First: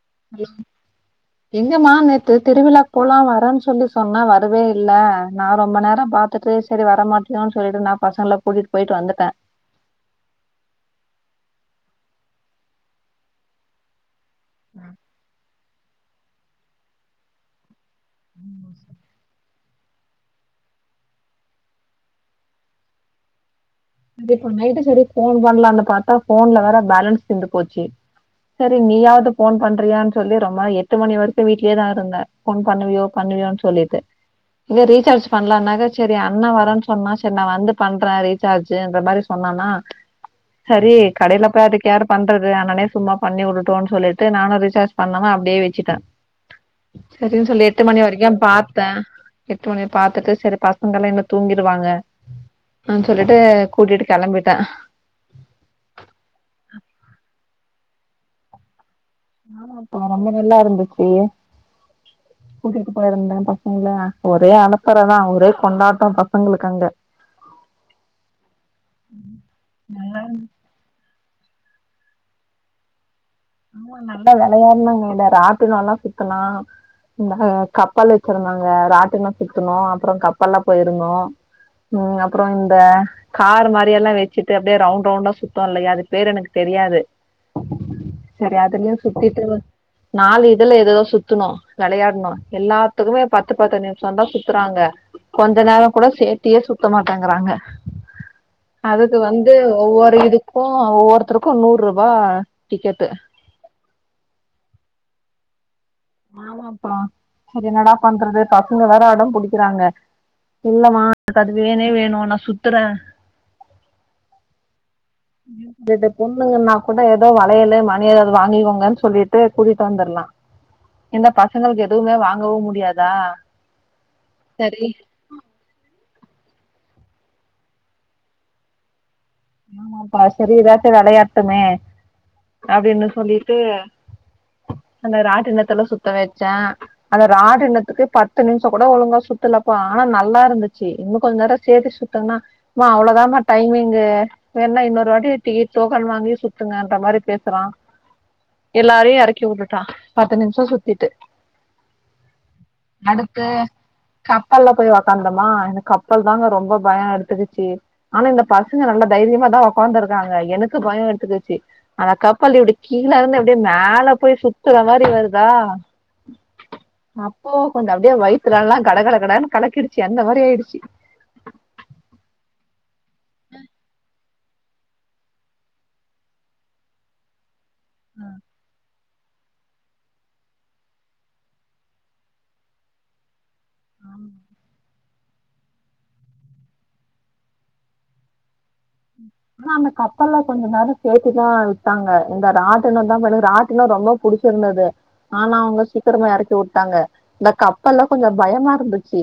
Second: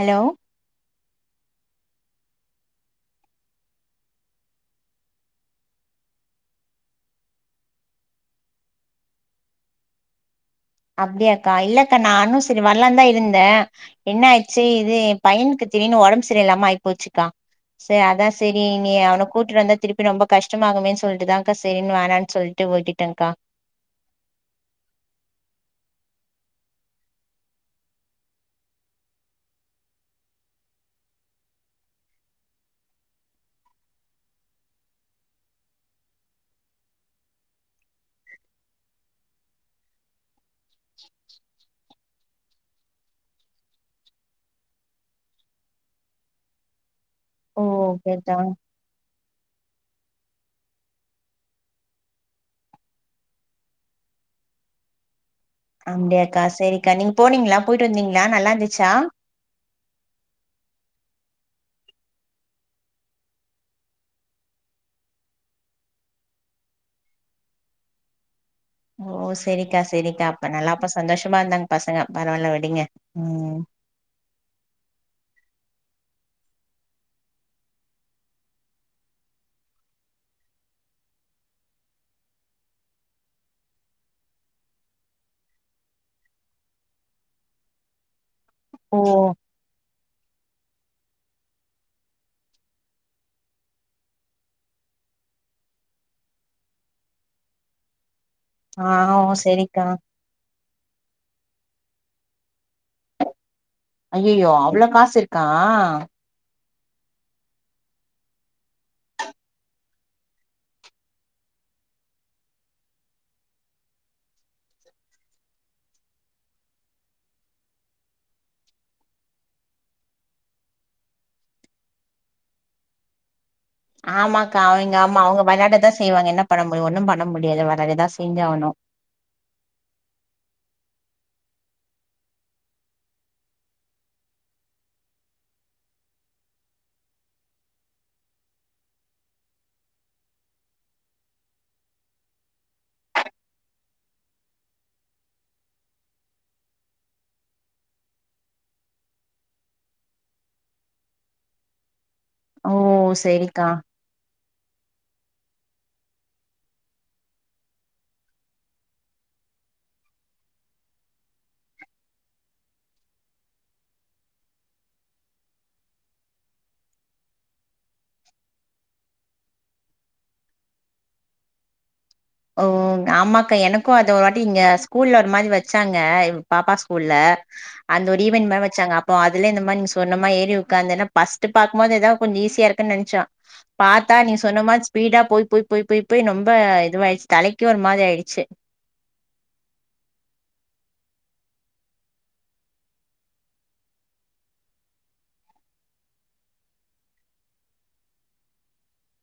hello hello எங்கமா நேத்து திருவிழா போலா வரேன் சொல்லி சொன்ன வரவே இல்ல நா ரொம்ப நேரொ பாத் பத்துட்டு சரி வர மாட்டியோன்னு சொல்லிட்டு நா பசங்கள கூட்டிட்டு போயிட்டு வந்துட்டே அப்டியாக்கா இல்லக்கா நானு சரி வரலான்தா இருந்தே என்ன ஆயிச்சு இது எ பையனுக்கு திடீர்னு ஒடம்பு சரியில்லாம ஆயி போச்சுக்கா சே அதா சரி நீ அவன கூட்டிட்டு வந்தா திரு ப்பி ரொம்ப கஷ்டமாகுமேன்னு சொல்ட்டுதாக்கா சரினு வேணான்னு சொல்ட்டு விட்டுட்டேன்கா அ இப்ப நைட்டு செரி ஃபோன் பண்லான்னு பாத்தா ஃபோன்ல வேற பேலன்ஸ் தீந்து போச்சு சரி நீயாது ஃபோன் பண்றியான்னு சொல்லி ரொம்ப எட்டு மணி வரக்கோ வீ்ட்லயேதா இருந்தே ஃபோன் பண்ணுவியோ பண்ணுவியோன்னு சொல்லிட்டு இதா ரீசார்ஜ் பண்ணலானாக்கா சரி அண்ணா வரேன்னு சொன்னா சரி நா வந்து பண்றே ரீசார்ஜ் ஜீன்ற மாரி சொன்னானா சரி கடைல போய் அதுக்கு யாரு பண்றது அண்ணனே சும்மா பண்ணி உடுட்டூனு சொல்லிட்டு நானு ரீசார்ஜ் பண்ணாம அப்டியே வச்சுட்டே சரின்னு ஓ சொல்லி எட்டு மணி வரைக்கு ஓகேக்கா பாத் தே எட்டு மணி பாத்துட்டு செரி பசங்களா இன்மே தூங்கிடுவாங்க அ சொல்லிட்டு கூட்டிட்டு கெளம்பிட்டே அப்டியாக்கா செரிக்கா நீங்க போனீங்ளா போயிட்டு வந்தீங்களா நல்லார்ந்துச்சா ஆமாப்பா ரொம்ப நல்லா இருந்துச்சு கூட்டிட்டு போயிருந்தே பசங்கள ஒரே அலப்பறதா ஒரே கொண்டாட்டொ பசங்களுக்கு அங்க ஓ செரிக்கா நல்லா செரிக்கா அப்ப நல்லாப்ப சந்தோஷமா இருந்தாங்க பசங்க பரவால்ல விடுங்க ம் ஆமா நல்லா வெளையாடுனாங்க ராட்னாலா சுத்துனா இந்த கப்பல் வச்சிருந்தாங்க ராட்டினோ சுத்துனோ அப்றொ கப்பல்ல போயிர்ந்தோ ம் அப்பறொ இந்த கார் மாரியல்லா வச்சிட்டு அப்டியே ரவுண்ட் ரவுண்டா சுத்து இல்லயா அது பேரு எனக்கு தெரியாது சரி அதுல்யு ஓ சுத்திட்டு நாலு இதுல ஏதோ சுத்துனு வெளையாட்னு எல்லாத்துக்குமே பத்து பத்து நிம்ஷந்தா சுத்துறாங்க கொஞ்ச நேர கூட சேத்தியே சுத்த மாட்டேங்கறாங்க ஆ அதுக்கு ஓ வந்து சரிக்கா ஒவ்வொரு இதுக்கு ஒவ்வொருத்தருக்கு நூற் ருபா டிக்கெட்டு அய்யயோ அவ்ளோ காஸ் இருக்கா ஆமாப்பா சரி என்னாடா பண்றது பசங்க வேற அடம் புடிக்கிறாங்க இல்லமா எனக் அது வேணே வேணு நா சுத்துற தத பொண்ணுங்கன்னா கூட ஏதோ வளையலு மணி ஏதாவ்து வாங்கிக்கோங்கன் சொல்லிட்டு கூட்டிட் வந்துர்லா இந்த பசங்கள்க் எதுமே வாங்கவு முடியாதா ஆமாக்கா சரி அவிங் ஆமா அவுங்க வெளாடதா செய்வாங்க என்ன பண்ண முயு ஒண்ணு பண்ண முடியாது வெடாதேதா செஞ்ச் ஆனு ஆமாப்பா சரி எதாச்சு வெளையாட்டுமே அப்டின்னு சொல்லிட்டு அந்த ராட்டனத்தல சுத்த வச்சே அத ராடினத்துக்கு பத்து நிம்ஷோ கூட ஒழுங்கா சுத்துலப்பா ஆனா நல்லா இருந்துச்சி இன்னு கொஞ்ச நேரஸ் சேத்து சுத்துன்னா மா அவ்ளதாம்மா டைமிங்கு வேணா இன்னொரு வாட்டி டீ டோக்கன் வாங்கி சுத்துங்கன்ற மாரி பேசுறா எல்லாரையு எறக்கி வுட்டுட்டா பத்து நிம்ஷோ சுத்திட்டு ஓ அடுத்து செரிக்கா கப்பல்ல போய் ஒக்காந்தோமா கப்பல் தாங்க ரொம்ப பயொ எடுத்துக்கிச்சு ஆனா இந்த பசங்க நல்லவ் தைரியமா தா ஒக்காந்துருந்தாங்க எனக்கு பயொ எடுத்துக்கிச்சி அந்த கப்பல் இப்டி கீழருந்து அப்டியே மேல போய் சுத்துற மாரி வருதா அப்போ கொஞ்ச் அப்டியே வயித்தலல்லா கட கட கடன் கலக்கிடுச்சி அந்த மாரி ஆய்டுச்சி ஓன் ஆமாக்கா எனக்கு அது ஒரு வாட்டி இங்கஸ் கூல்லர் மாரி வச்சாங்க இவ் பாப்பா ஸ்கூல்ல அந்த ஒரு ஈவென் மார் வெச்சாங்கப் போ அதுலே இந்த மான் நீ சொன்னமா ஏறி உக்காந்தேனா பஸ்ட்டு பாக்குமோது எதொ கொஞ்ச் ஈஸியா இருக்குன் நென்ச்சோ பாத்தா நீ சொன்ன மாத் ஸ்பீடா போய் போய் போய் போய் போய் ரொம்ப இதுவாய்ச் தலைக்கே ஒரு மாதி ஆய்டுச்சு ஆனா அந்த கப்பல்ல கொஞ்ச நேரு சேத்திதா விட்டாங்க இந்த ராட்டனு தா பலு ராட்டினு ரொம்பவ் புடிச்சிர்ந்தது ஆனா அவ்ங்க சீக்கிரமா எறக்கி வுட்டாங்க ந்த கப்பல்லா கொஞ்சொ பயமா இருந்துச்சி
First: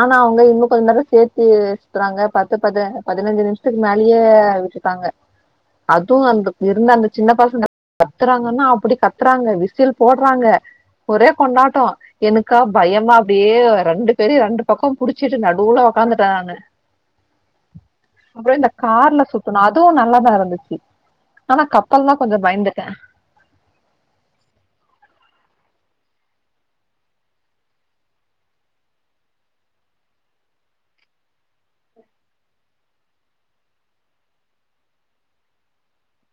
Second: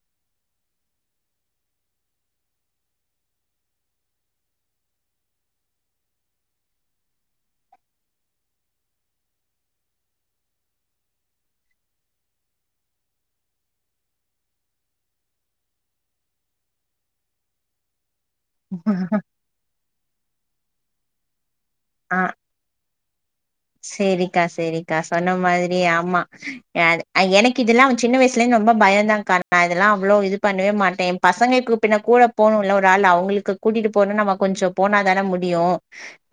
ஆனா அவுங்க இன்னு கொஞ்ச நேரு சேத்தி சுத்றாங்க பத்து பதெ பதினஞ்சு நிம்ஷத்துக்கு மேலியே கை வச்சுட்டாங்க அது அந்த இருந்த அந்த சின்ன பசங்க கத்துறாங்கன்னா அப்படி கத்துறாங்க விசில் போட்றாங்க ஒரே கொண்டாட்டோ எனக்கா பயமா அப்டியே ரெண்டு பேரயு ரெண்டு பக்கோ புடிச்சிட்டு நடுவ்ல ஒக்காந்துட்டே நானு அப்றோ இந்த கார்ல சுத்தணோ அதூ நல்லதா இருந்துச்சி ஆனா கப்பல்லா கொஞ்சு பயந்தே த செரிக்கா செரிக்கா சொன்ன மாத்ரியே ஆமா ஏனு அ எனக் இதெல்லாவ் சின்ன வய்சுலே ரொம்ப பயன்தாங் கன் கா இதெல்லா அவ்ளோ இது பண்ணவே மாட்டே பசங்கெக்கு பின்ன கூல போனுல்ல ஒரு ஆள் அவ்ங்ளுக்கு கூட்டிட்டு போனு நம்ம கொஞ்சு போனா தானே முடியு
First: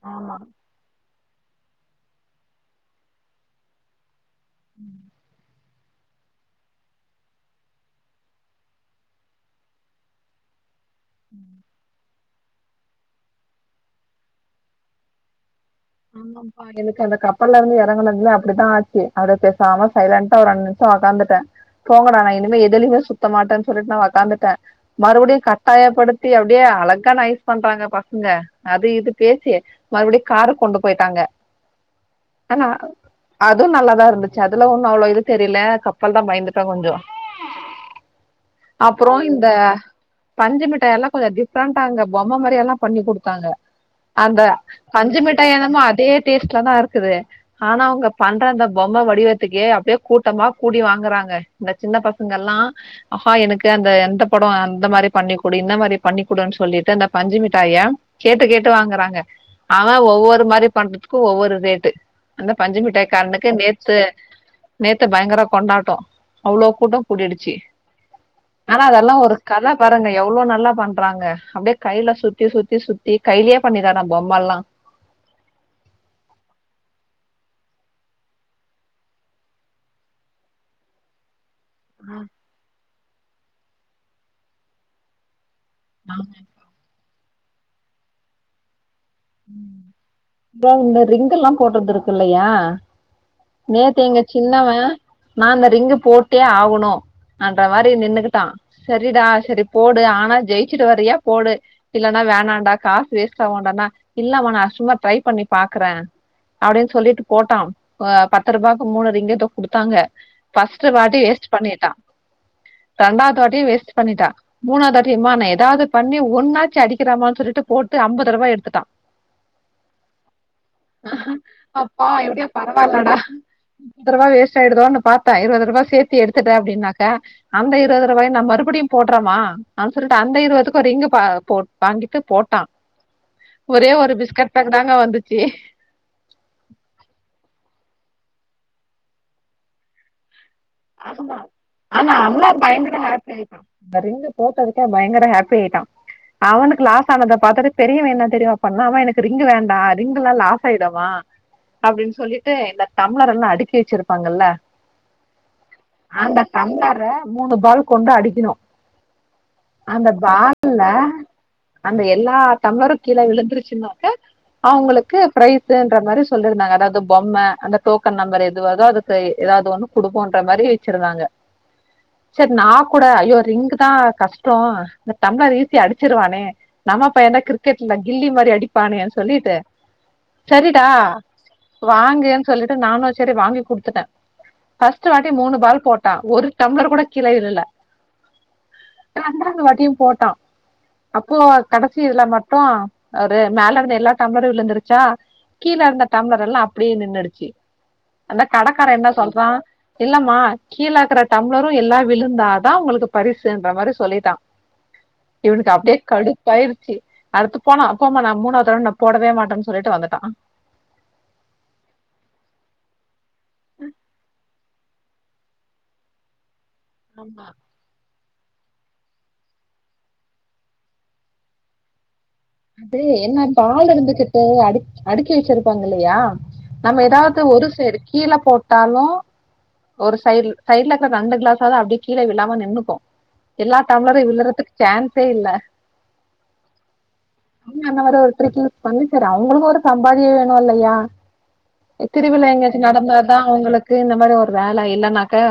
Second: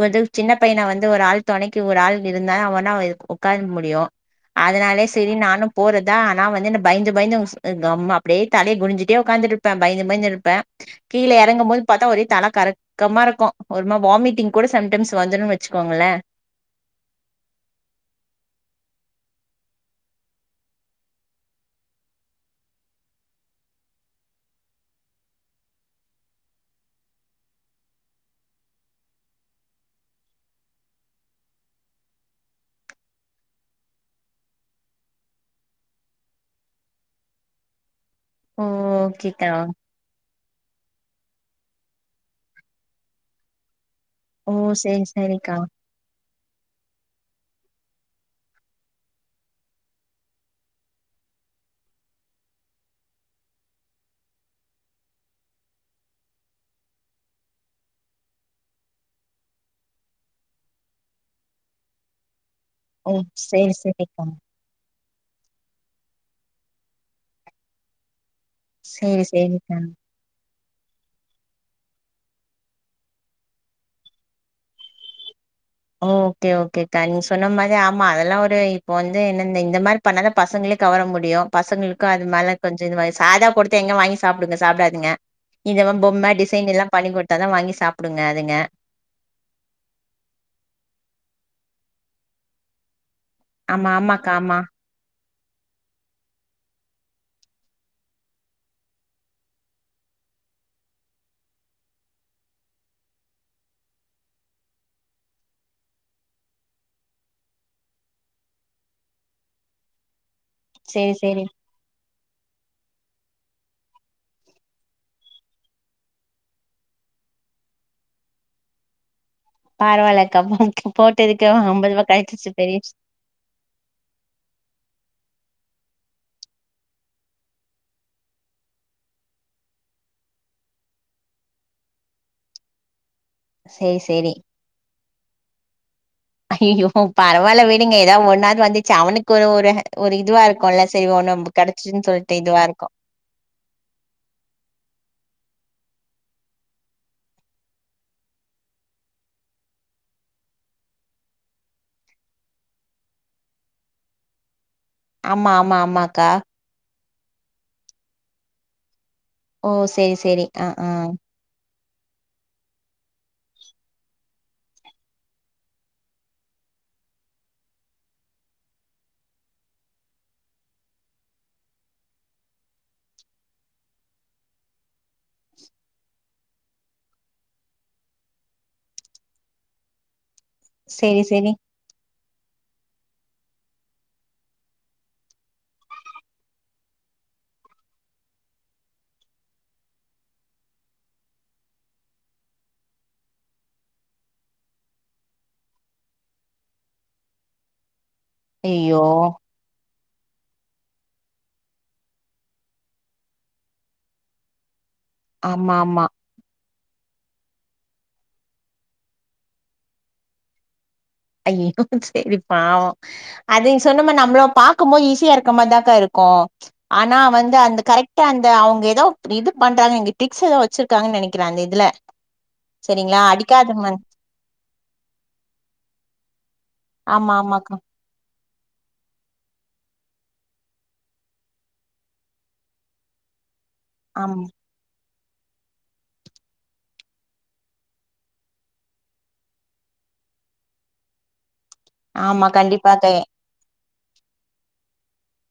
ஒர்துல் ஆமா சின்ன பைய்ன வந்து ஒரு ஆள் தொணைக்கி ஒரு ஆள் இருந்தே அவனாய்ள் உக்கார முடியு அதனாலே சரி நானு போறத்தா ஆனா வந்து இந்த பயந்து பயந்து உஸ்ரு எங்கம்மா அப்புடே தலே குனிஞ்சுட்டே உக்காந்துருப்பே பய்ந்து பய்ந்துருப்பே கீழ யறங்கும் போது பாத்தா ஒரே தல கரக் கமாருக்கு ஒருமா வாமிட்டிங் கூட சம்டம்ஸ் வந்துரு வச்சுக்கோங்களே நம்ப்பாய் எனக்கு அந்த கப்பல்லருந்து யறங்குனத்மே அப்படிதா ஆச்சி அத பேசாம சைலண்டா ஒரு ரெண் நிம்ஸோ வக்காந்துட்டே போங்கடா நா இனிமே எதுலயுமே சுத்த மாட்டேன்னு சொல்லிட்டு நா உக்காந்துட்டே மறுபடியு கட்டாயப்படுத்தி அப்டியே அழகா நைஸ் பண்றாங்க பசங்க அது இது பேசி மறுபடியு காருக் கொண்டு போயிட்டாங்க ஆனா அது நல்லாதா இருந்துச்சு அதுல ஒண்ணு அவ்ளோ இது தெரில கப்பல் தா பயந்துட்ட கொஞ்சோ ஓ அப்றோ இந்த ஓகேக்கா பஞ்சு மிட்டாய் எல்லா கொஞ்சோ டிஃப்ரெண்டா அங்க பொம்ம மாரி எல்லா பண்ணி குடுத்தாங்க அந்த ஓ சேரி பஞ்சு மிட்டாய் சேரிக்கா என்னமோ அதே டேஸ்ட்ல தா இருக்குது ஆனா அவங்க பண்ற அந்த பொம்ம வடிவத்துக்கு அப்டியே கூட்டமா கூடி வாங்குறாங்க இந்த சின்ன பசங்க எல்லா ஆஹா எனக்கு அந்த எந்த படோ அந்த மாரி பண்ணிக்குடு இந்த மாரி பண்ணிக்குடுன்னு சொல்லிட்டு அந்த பஞ்சு மிட்டாய கேட்டு கேட்டு வாங்கறாங்க அவ ஒவ்வொரு மாறி பண்றதுக்கு ஒவ்வொரு ரேட்டு அந்த பஞ்சு மிட்டாய் ஓ காரனுக்கு சேரி நேத்து சேரிக்கா நேத்து பயங்கர கொண்டாட்டோ அவ்ளோ கூட்டோ கூடிடுச்சு ஆனா அதெல்லா சேரி ஒரு கல சேரிக்கா பாருங்க எவ்ளோ நல்லா பண்றாங்க அப்டியே கையில சுத்தி சுத்தி சுத்தி கையிலேயே பண்ணிறாரா பொம்ம எல்லா ஓ ஓகே ஓகே அக்கா நீ சொன்ன மாறி ஆமா அதெல்லா ஒரு இப்ப வந்து என்ன இந்த இந்த மாறி பண்ணாதா பசங்களே கவர முடியு பசங்களுக்கு அது மேல கொஞ்சோ இது வாங்க சாதா குடுத்தா எங்க வாங்கி சாப்பிடுங்க சாப்பிடாதங்க இதெல்லா பொம்ம டிசைன் எல்லா பண்ணி குடுத்தா வாங்கி சாப்பிடுங்க அதுங்க ம் இந்த ரிங்க் எல்லா போட்றது இருக்கு இல்லயா ஆமா நேத்து எங்க ஆமாக்கா ஆமா சின்னவே நா இந்த ரிங்கு போட்டே ஆகணு ன்ற மாரி நின்னுகிட்டா செரிடா செரி போடு ஆனா ஜெயிச்சுட்டு வரியா போடு இல்லனா வேணாடா காசு வேஸ்ட் ஆகுன்டானா இல்லம்மா நா சும்மா ட்ரை பண்ணி பாக்குறே அப்டின்னு சொல்லிட்டு போட்டா பத்து ரூபாய்க்கு மூணு ரிங்கோ ஏதோ குடுத்தாங்க ஃபஸ்ட்டு சேரி வாட்டி சேரி வேஸ்ட் பண்ணிட்டா ரெண்டாவது வாட்டி வேஸ்ட் பண்ணிட்டா மூணாவது தாட்டி அம்மா ஏதாவது பண்ணி ஒண்ணாச்சு அடிக்கிறானான்னு சொல்லி போட்டு ஐம்பது ரூபா எடுத்துட்டா பாரவாயில்லக்கா போட்டதுக்கு ஐம்பது ரூபா கேடச்சுருச்சு பெரிய விஷயம் முப்பது ரூபா வேஸ்ட் ஆடுதோன்னு பாத்தா இருபது ரூபா சேத்தி எடுத்துட்டே அப்டின்னாக்க அந்த இருபது ரூபாய நா மறுபடியு போட்றம்மா அப்டின்னு சொல்லிட்டு அந்த இருபதுக்கு ஒரு ரிங் போ வாங்கிட்டு போட்டா ஒரே சேரி ஒரு சேரி பிஸ்கட் பேக்கு தாங்க வந்துச்சு ஐய்யய்யோ பரவால்ல விடுங்க ஏதாவது ஒன்னாது வந்துச்சு அவனுக்கு ஒரு ஒரு இதுவாருக் குல்ல செரி ஒன்னு கெடச்சுன்ட்டு சொல்ட்டு இதுவாருக்கு ஆ செரிக்கா அந்த ரிங்க போட்டதுக்கே பயங்கர ஹாப்பி ஆயிட்டா அவனுக்கு லாஸ் ஆனத பாத்தட்டு பெரியவ என்ன தெரியுமா பண்ணுனா எனக்கு ரிங் வேண்டா ரிங்க் எல்லா லாஸ் ஆயிடுமா அப்டின்னு சொல்லிட்டு இந்த டம்ளர் எல்லா அடுக்கி வெச்சிருப்பாங்கல்ல ஆமா ஆமா ஆ அந்த டம்ளர மூணு பால் கொண்டு அடிக்கணு ஓ அந்த சரி சரி ஆ பால்ல ஆ அந்த எல்லா டம்ளரு கீழ விழுந்துருச்சுனாக்க அவுங்களுக்கு ஃப்ரைசுன்ற மாரி சொல்லிருந்தாங்க அதாவது பொம்ம அந்த டோக்கன் நம்பரு எது வருதோ அது எதாவது ஒண்ணு குடுப்போன்ற மாரி வெச்சிருந்தாங்க செரி நா கூட ஐயோ ரிங்கு தா கஷ்டோ இந்த டம்ளர் ஈசியா அடிச்சிருவானே நம்ம பைய தா கிரிக்கெட்டுல கில்லி மாரி அடிப்பானே சொல்லிட்டு செரிடா சரி சரி வாங்குன்னு சொல்லிட்டு நானு செரி வாங்கி குடுத்துட்டே ஃபர்ஸ்ட் வாட்டி மூணு பால் போட்டா ஒரு டம்ளர் கூட கீழ விழல ரெண்டாவது வாட்டியு போட்டா அப்போ கடைசி இதுல மட்டு ஒரு மேல இருந்த எல்லா டம்ளரு விழுந்துருச்சா கீழ இருந்த டம்ளர் எல்லா அப்புடியே நின்னுடுச்சி அந்த கடக்கார ஐயோ என்ன சொல்றா இல்லம்மா கீழக்கற டம்ளரு எல்லா விழுந்தாதா உங்களுக்கு பரிசுன்ற மாரி சொல்லிட்டா எனுக் ஆமா அப்டியே ஆமா கடுப் பாயிருச்சி அடுத்து போனோ போம்மா நா மூணாவது ரெளண்டு நா போடவே மாட்டேன் சொல்லிட்டு வந்துட்டா ஐயோ சேரி பாவோ அதையு சொன்ன மாரி நம்ளு பாக்கும் போது ஈஸியா இருக்க மார் தாக்கா இருக்கு ஆனா வந்து அந்த கரெக் ட அந்த அவுங்க ஏதா இது பண்றாங்க இங்க டிக்ஸ் ஏதோ வச்சிருக்காங்கன் நெனைக்கிற அந்த இதுல அது சரிங்களா என்ன அடிக்காத பால் மாரி இருந்துச்சி தோ அடுக் அடுக்கி வச்சிருப்பாங்க இல்லையா நம்ம ஆமா எதாவது ஒரு ஆமாக்கா சேரி கீழ போட்டாலு ஒரு சைடு சைட்லக்கற ரெண்டு கிளாஸாவது அப்டியே கீழ விழாம நின்னுக்கு எல்லா டம்ளரு ஆமா விழுறதுக்கு சான்ஸே இல்ல அவுங்க என்ன மாரி ஒரு ட்ரிக் யூஸ் பண்ணி செரி அவங்களுக்கு ஒரு சம்பாத்தியோ வேணு இல்லையா திருவிழா ஆமா எங்கயாச்சு கண்டிப்பாக்கா நடந்தா தா அவுங்களுக்கு இந்த மாரி ஒரு வேல இல்லன்னாக்க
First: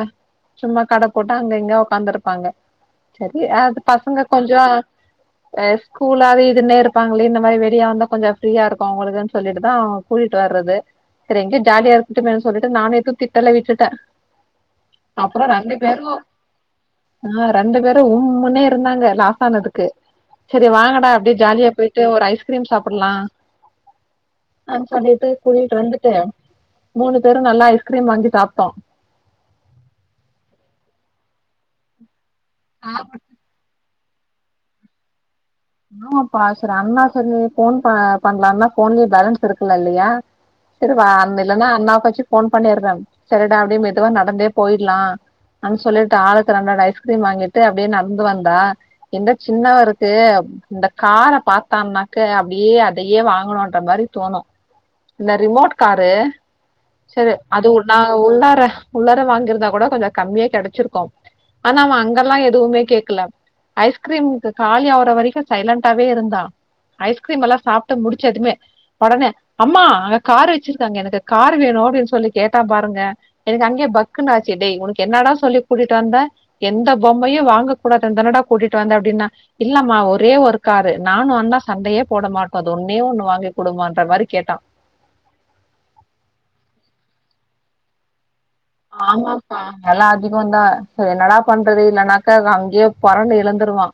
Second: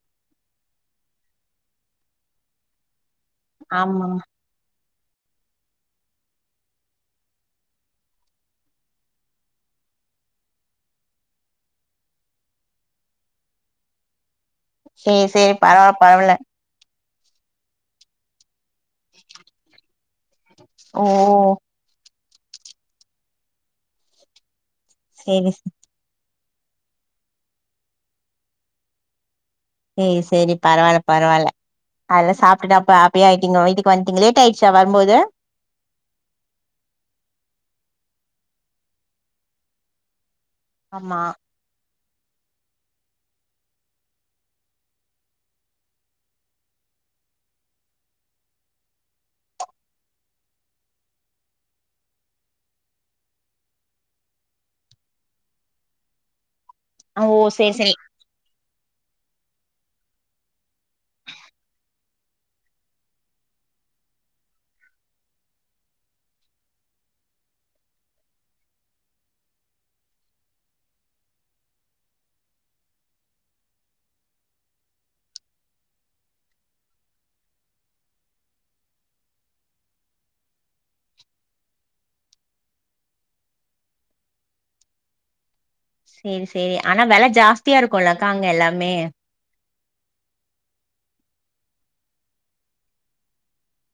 சும்மா கட போட்டு அங்க இங்க உக்காந்துருப்பாங்க செரி அது ஆமா பசங்க கொஞ்ச அ ஸ்கூலாவி இதுனே இருப்பாங்களே இந்த மாரி வெளிய வந்தா கொஞ்ச ஃப்ரீயா இருக்கு அவுங்களுக்குன் சொல்லிட்டு தா கூட்டிட் வர்றது செரி எங்க்யோ ஜாலியா இருக்கட்டு மேன்னு சொல்லிட்டு நானு எது திட்டல விட்டுட்ட சரி அப்புறோ சரி ரெண்டு பரவால்ல பேரு பரவால்ல ஆ ரெண்டு பேரு உண்முன்னே இருந்தாங்க லாஸ் ஆனதுக்கு செரி ஓ வாங்கடா அப்டி யே போயிட்டு ஒரு ஐஸ்கிரீம் சாப்புட்லா ஃப்ரெண்ட்ஸ் வந்துட்டு சேரி கூட்டிட் வந்துட்டு மூணு பேரு நல்லா ஐஸ்கிரீம் வாங்கி சாப்ட்டோ சேரி சேரி பரவால்ல பரவால்ல அதெல்லா சாப்ட்டுட்டு அப்ப ஆ ஹப்பியா எங்க வீட்டுக்கு வன்டீங்க லேட்டா ஆய்ட்ச்சா வரும்போது ஆமாப்பா செரி அண்ணா செரி ஃபோன் ப பண்லானா ஃபோன்லயே பேலன்ஸ் இருக்கலா இல்லையா செரி வா ஆமா அந்த இல்லனா அண்ணாக்காச்சு ஃபோன் பண்ணிர்ற செரிடா அப்டியே மெதுவா நடந்தே போய்ட்லா ஆ சொல்லிட்டு ஆளுக்கு ரெண்டு ரெண்டு ஐஸ்கிரீம் வாங்கிட்டு அப்டியே நடந்து வந்தா எந்த சின்னவருக்கு இந்த கார பாத்தான்னாக்க அப்டியே அதையே வாங்கனுன்ற மாரி தோனு இந்த ரிமோட் காரு ஓ செரி சேரி அதுவு சேரி நா உள்ளார உள்ளார வாங்கிருதா கூட கொஞ்சோ கம்மியா கெடச்சிருக்கு ஆனா அவ அங்கெல்லா எதுமே கேக்கல ஐஸ்கிரீம்க்கு காலி ஆவற வரைக்கு சைலன்டாவே இருந்தா ஐஸ்கிரீம் எல்லா சாப்ட்டு முடிச்சதுமே ஒடனே அம்மா அங்க கார் வெச்சிருக்காங்க எனக்கு கார் வேணு அப்டின் சொல்லி கேட்டா பாருங்க எனக்கு அங்கேயே பக்குன் ஆச்சி டேய் உனக்கு என்னடா சொல்லி கூட்டிட் வந்த எந்த பொம்மையு வாங்க கூடாதுன் தானடா கூட்டிட் வந்த அப்டினா இல்லம்மா ஒரு ஒரே ஒரு காரு நானு அண்ணா சண்டையே போட மாட்டோ அது ஒன்னே ஒன்னு வாங்கி் குடுமான்ற மாரி கேட்டா சேரி சேரி ஆனா வெல ஜாஸ்தியா இருக்குல்லக்கா அங்க எல்லாமே ஆமாப்பா வெல அதிகோ தா என்னடா பண்றது இல்லனாக்கா அங்கேயே பொறண்டு இழுந்துருவா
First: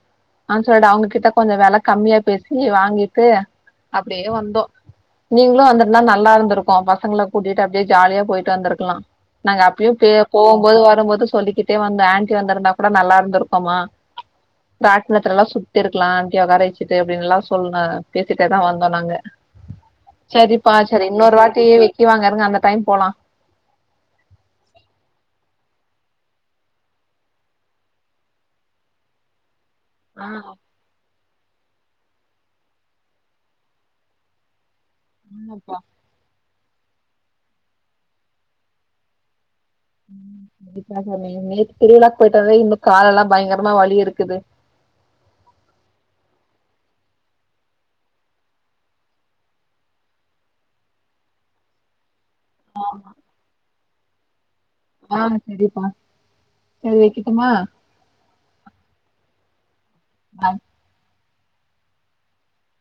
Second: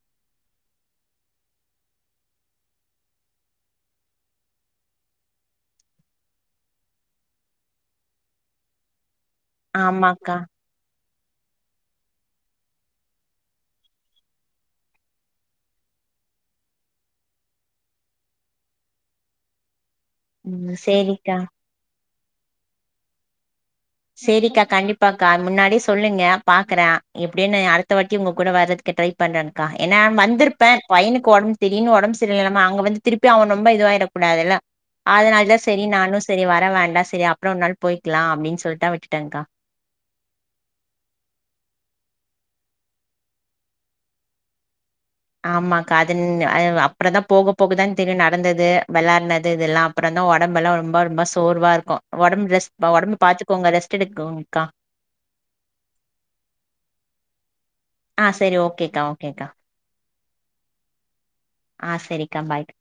ஆ சொல்டா அவுங்க கிட்ட கொஞ்சோ வெல கம்மியா பேசி வாங்கிட்டு அப்டியே வந்தோ நீங்களு வந்திருந்தா நல்லா இருந்திருக்கு பசங்கள கூட்டிட்டு அப்டியே ஜாலியா போய்ட்டு வந்திருக்கலா நாங்க அப்பயு பே ஆமாக்கா போம்போது வரும்போது சொல்லிக்கிட்டே வந்தோ அண்டி வந்திருந்தா கூட நல்லா இருந்திருக்குமா ராட்னத்துலல்லா சுத்தி இருக்கலா அண்டிய உக்கார வச்சிட்டு அப்டின்ல்லா சொல்ல பேசிட்டே தா வந்தோ நாங்க ம் சரிப்பா சரி சேரிக்கா இன்னொரு வாட்டி விக்கி வாங்கருங்க அந்த டைம் போலா சேரிக்கா கண்டிப்பாக்கா முன்னாடி சொல்லுங்க பாக்குற எப்டின்னு அடுத்த வாட்டி உங்க கூட வர்றதுக் ட்ரை பண்றன்க்கா ஏன்னா ஆ வந்துருப்ப பையனுக்கு ஓடம்பு திடின்னு ஒடம்பு சரியில்லாமா அங்க வந்து திருப்பி அவ ரொம்ப இதுவாயிடக் கூடாதுல்ல அதனால தா ஆமாப்பா சரி நானு சரி வர வேண்டா சரி அப்றோ ஒரு நாள் போய்கலா அப்டின்னு சொல்ட்டா விட்டுட்டங்க்கா கண்டிப்பா தோழி நேத் திருவிழாக்கு போய்ட்டு வந்ததே இன்னு கால் எல்லா பயங்கரமா வழி இருக்குது ஆமாக்கா அதுந் அ அப்புறந்தா போக போகதா தெரியு நடந்தது விளாடுனது இதெல்லா அப்புறந் தா ஓடம்பெல்லா ரொம்பா ரொம்பா சோர்வா இருக்கு ஓடம்பு ரெஸ்ட் ஓடம்பு பாத்துக்கோங்க ரெஸ்ட் எடுக்கோங்கக்கா ஆ சரிப்பா செரி வெக்கெட்டுமா ஆ சரி ஓகேக்கா ஓகேக்கா ஆ ஆ சரிக்கா பாய்க்கா